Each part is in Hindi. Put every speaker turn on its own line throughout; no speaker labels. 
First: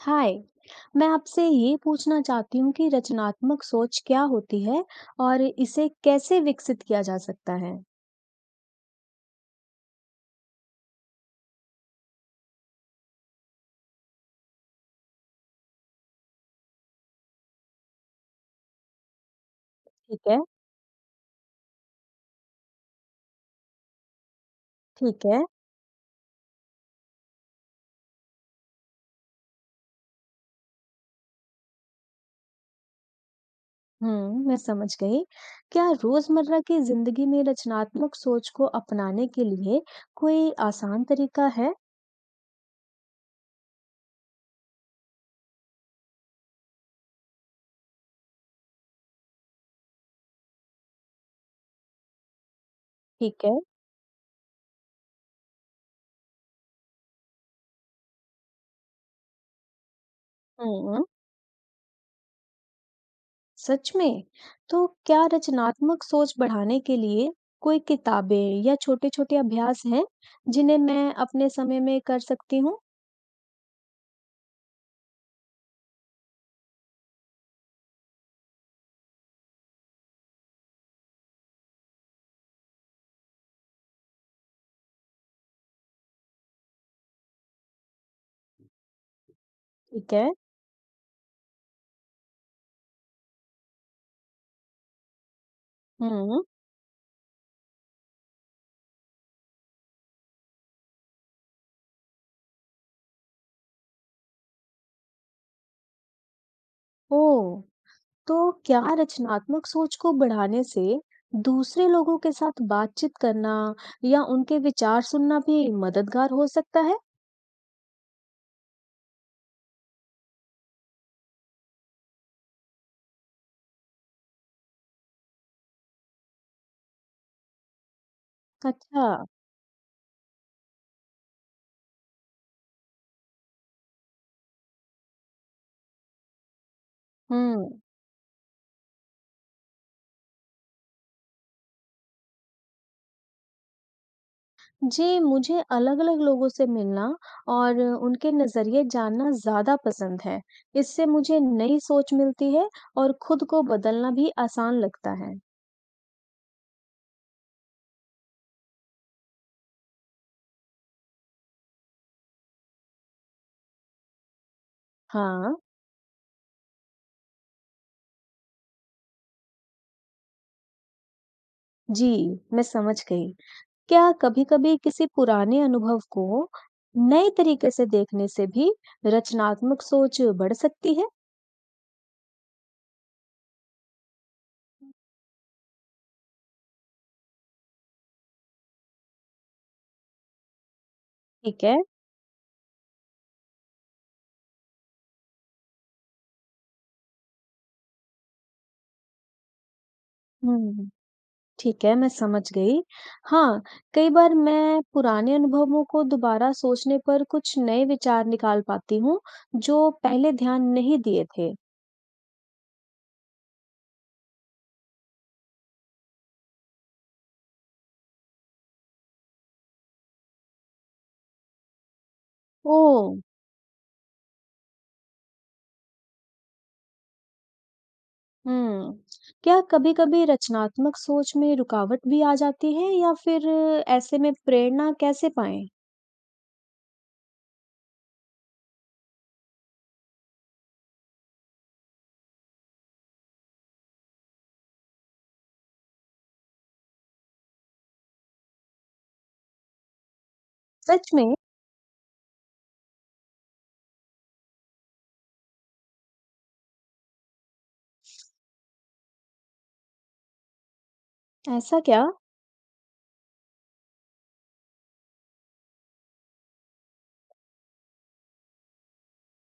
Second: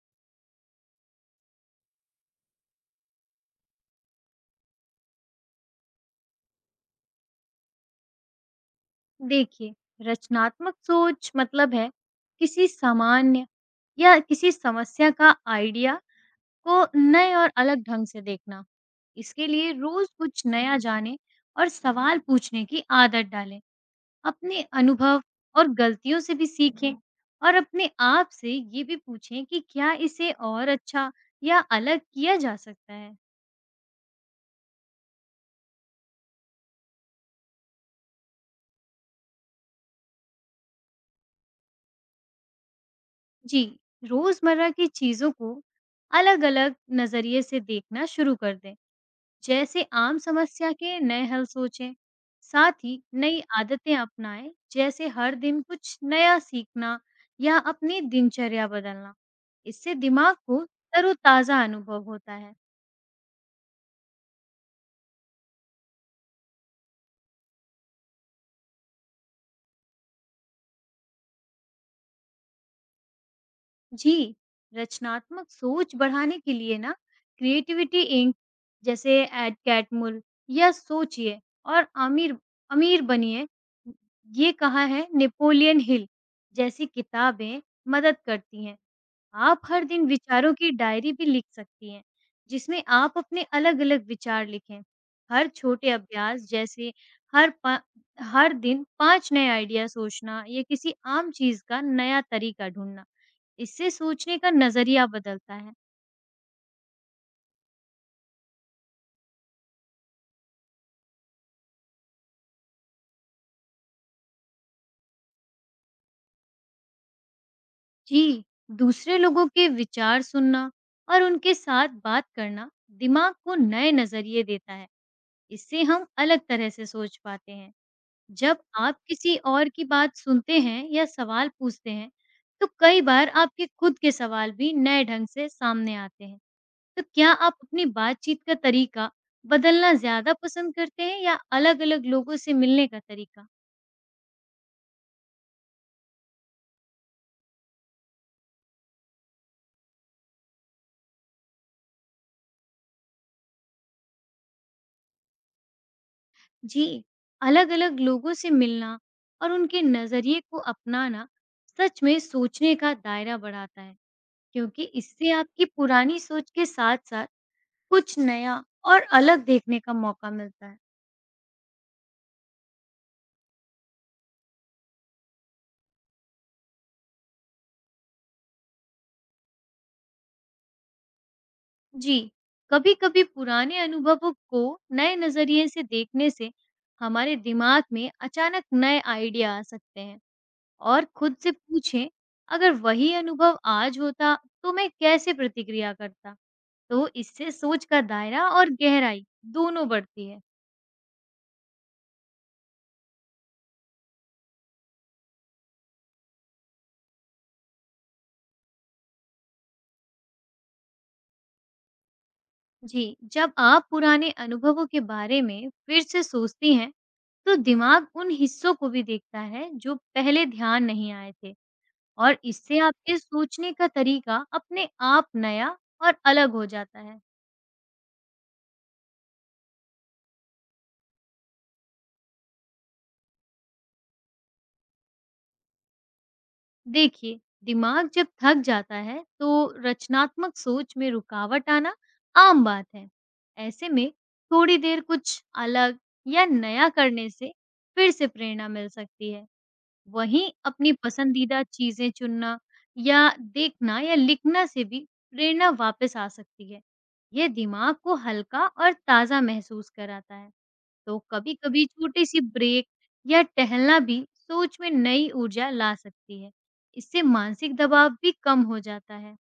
हाय। मैं आपसे ये पूछना चाहती हूँ कि रचनात्मक सोच क्या होती है और इसे कैसे विकसित किया जा सकता है।
देखिए, रचनात्मक सोच मतलब है किसी सामान्य या किसी समस्या का आइडिया को नए और अलग ढंग से देखना। इसके लिए रोज
ठीक है।
कुछ नया जाने और सवाल पूछने की आदत डालें। अपने अनुभव
ठीक है।
और गलतियों से भी सीखें और अपने आप से ये भी पूछें कि क्या इसे और अच्छा या अलग किया जा सकता है।
हम्म, मैं समझ गई। क्या रोजमर्रा की जिंदगी में रचनात्मक सोच को अपनाने के लिए कोई आसान तरीका है?
जी, रोजमर्रा की चीजों को अलग-अलग नजरिए से देखना शुरू कर दें। जैसे आम समस्या के नए हल सोचें, साथ ही नई
ठीक है।
आदतें अपनाएं, जैसे हर दिन कुछ नया सीखना या अपनी दिनचर्या बदलना। इससे दिमाग को
हम्म।
तरोताजा अनुभव होता है।
सच में, तो क्या रचनात्मक सोच बढ़ाने के लिए कोई किताबें या छोटे छोटे अभ्यास हैं जिन्हें मैं अपने समय में कर सकती हूँ?
जी, रचनात्मक सोच बढ़ाने के लिए ना, क्रिएटिविटी इंक जैसे एड कैटमुल, या सोचिए और अमीर अमीर बनिए, ये कहा है नेपोलियन हिल, जैसी किताबें मदद करती हैं। आप हर दिन
ठीक है।
विचारों की डायरी भी लिख सकती हैं, जिसमें आप अपने अलग-अलग विचार लिखें। हर छोटे
हम्म।
अभ्यास जैसे हर पा हर दिन 5 नए आइडिया सोचना या किसी आम चीज़ का नया तरीका ढूँढना, इससे सोचने का नज़रिया बदलता है।
ओह! तो क्या रचनात्मक सोच को बढ़ाने से दूसरे लोगों के साथ बातचीत करना या उनके विचार सुनना भी मददगार हो सकता है?
जी, दूसरे लोगों के विचार सुनना और उनके साथ बात करना दिमाग को नए नज़रिए देता है। इससे हम अलग तरह से सोच पाते हैं। जब आप
अच्छा।
किसी और की बात सुनते हैं या सवाल पूछते हैं, तो कई बार आपके खुद के सवाल भी नए ढंग से सामने आते हैं। तो क्या आप
हुँ।
अपनी बातचीत का तरीका बदलना ज़्यादा पसंद करते हैं या अलग-अलग लोगों से मिलने का तरीका?
जी, मुझे अलग-अलग लोगों से मिलना और उनके नज़रिए जानना ज़्यादा पसंद है। इससे मुझे नई सोच मिलती है और खुद को बदलना भी आसान लगता है।
जी, अलग-अलग लोगों से मिलना और उनके नज़रिए को अपनाना सच में सोचने का दायरा बढ़ाता है, क्योंकि इससे
हाँ।
आपकी पुरानी सोच के साथ-साथ कुछ नया और अलग देखने का मौका मिलता है।
जी, मैं समझ गई। क्या कभी-कभी किसी पुराने अनुभव को नए तरीके से देखने से भी रचनात्मक सोच बढ़ सकती है?
जी, कभी-कभी पुराने अनुभवों को नए नज़रिए से देखने से हमारे दिमाग में अचानक नए आइडिया आ सकते हैं। और खुद से
ठीक है।
पूछें, अगर वही अनुभव आज होता, तो मैं कैसे प्रतिक्रिया करता? तो इससे सोच का दायरा और गहराई दोनों बढ़ती है।
हुँ, ठीक है, मैं समझ गई। हाँ, कई बार मैं पुराने अनुभवों को दोबारा सोचने पर कुछ नए विचार निकाल पाती हूँ, जो पहले ध्यान नहीं दिए थे।
जी, जब आप पुराने अनुभवों के बारे में फिर से सोचती हैं, तो दिमाग उन हिस्सों को भी देखता है, जो पहले ध्यान नहीं आए थे। और इससे
ओह!
आपके सोचने का तरीका अपने आप नया और अलग हो जाता है।
हुँ। क्या कभी-कभी रचनात्मक सोच में रुकावट भी आ जाती है, या फिर ऐसे में प्रेरणा कैसे पाएँ?
देखिए, दिमाग जब थक जाता है, तो रचनात्मक सोच में रुकावट आना आम बात है। ऐसे में थोड़ी देर कुछ अलग या नया करने से फिर से प्रेरणा मिल सकती है। वहीं अपनी
सच में?
पसंदीदा चीज़ें चुनना या देखना या लिखना से भी प्रेरणा वापस आ सकती है। यह दिमाग को हल्का और ताज़ा महसूस कराता है। तो
ऐसा
कभी-कभी
क्या?
छोटी-सी ब्रेक या टहलना भी सोच में नई ऊर्जा ला सकती है। इससे मानसिक दबाव भी कम हो जाता है।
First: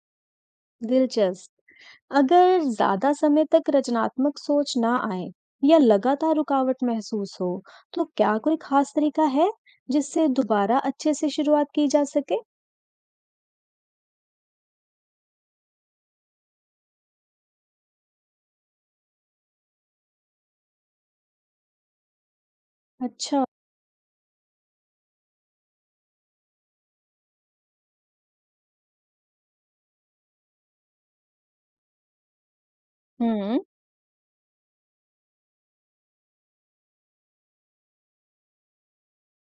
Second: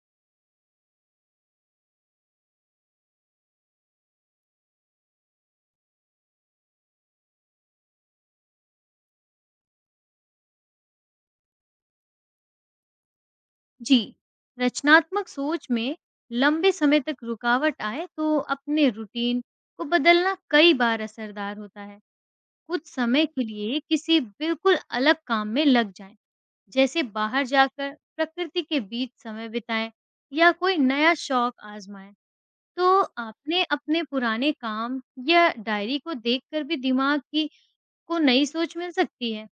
दिलचस्प। अगर ज्यादा समय तक रचनात्मक सोच ना आए या लगातार रुकावट महसूस हो, तो क्या कोई खास तरीका है जिससे दोबारा अच्छे से शुरुआत की जा सके?
जी, रचनात्मक सोच में लंबे समय तक रुकावट आए, तो अपने रूटीन को बदलना कई बार असरदार होता है। कुछ समय के
अच्छा।
लिए किसी बिल्कुल अलग काम में लग जाएँ, जैसे बाहर जाकर प्रकृति के बीच समय बिताएँ या कोई नया शौक आज़माएँ। तो
हम्म।
आपने अपने पुराने काम या डायरी को देखकर भी दिमाग की को नई सोच मिल सकती है।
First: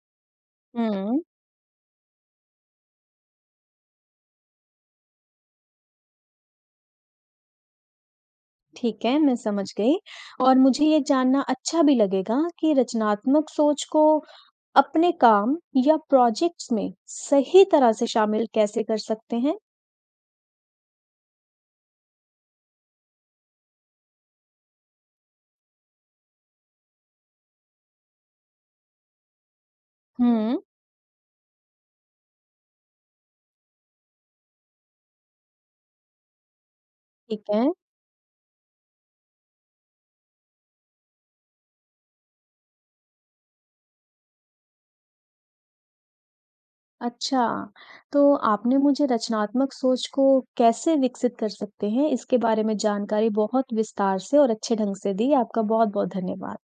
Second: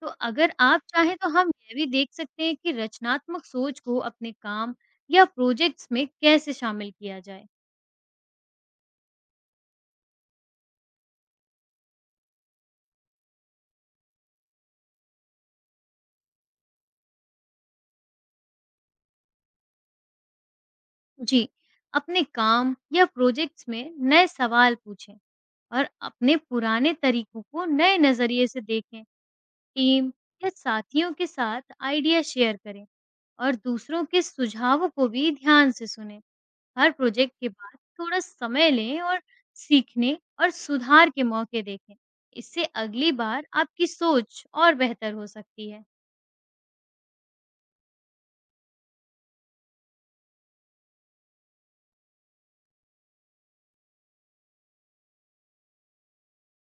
तो अगर आप चाहें,
हम्म,
तो हम यह भी देख सकते हैं कि रचनात्मक सोच को अपने काम या प्रोजेक्ट्स में कैसे शामिल किया जाए।
ठीक है, मैं समझ गई। और मुझे ये जानना अच्छा भी लगेगा कि रचनात्मक सोच को अपने काम या प्रोजेक्ट्स में सही तरह से शामिल कैसे कर सकते हैं?
जी, अपने काम या प्रोजेक्ट्स में नए सवाल पूछें और अपने पुराने तरीकों को नए नजरिए से देखें। टीम या
हम्म,
साथियों के साथ आइडिया शेयर करें और दूसरों के सुझावों को भी ध्यान से सुनें। हर प्रोजेक्ट
ठीक
के
है।
बाद थोड़ा समय लें और सीखने और सुधार के मौके देखें। इससे अगली बार आपकी सोच और बेहतर हो सकती है।
अच्छा, तो आपने मुझे रचनात्मक सोच को कैसे विकसित कर सकते हैं, इसके बारे में जानकारी बहुत विस्तार से और अच्छे ढंग से दी। आपका बहुत-बहुत धन्यवाद।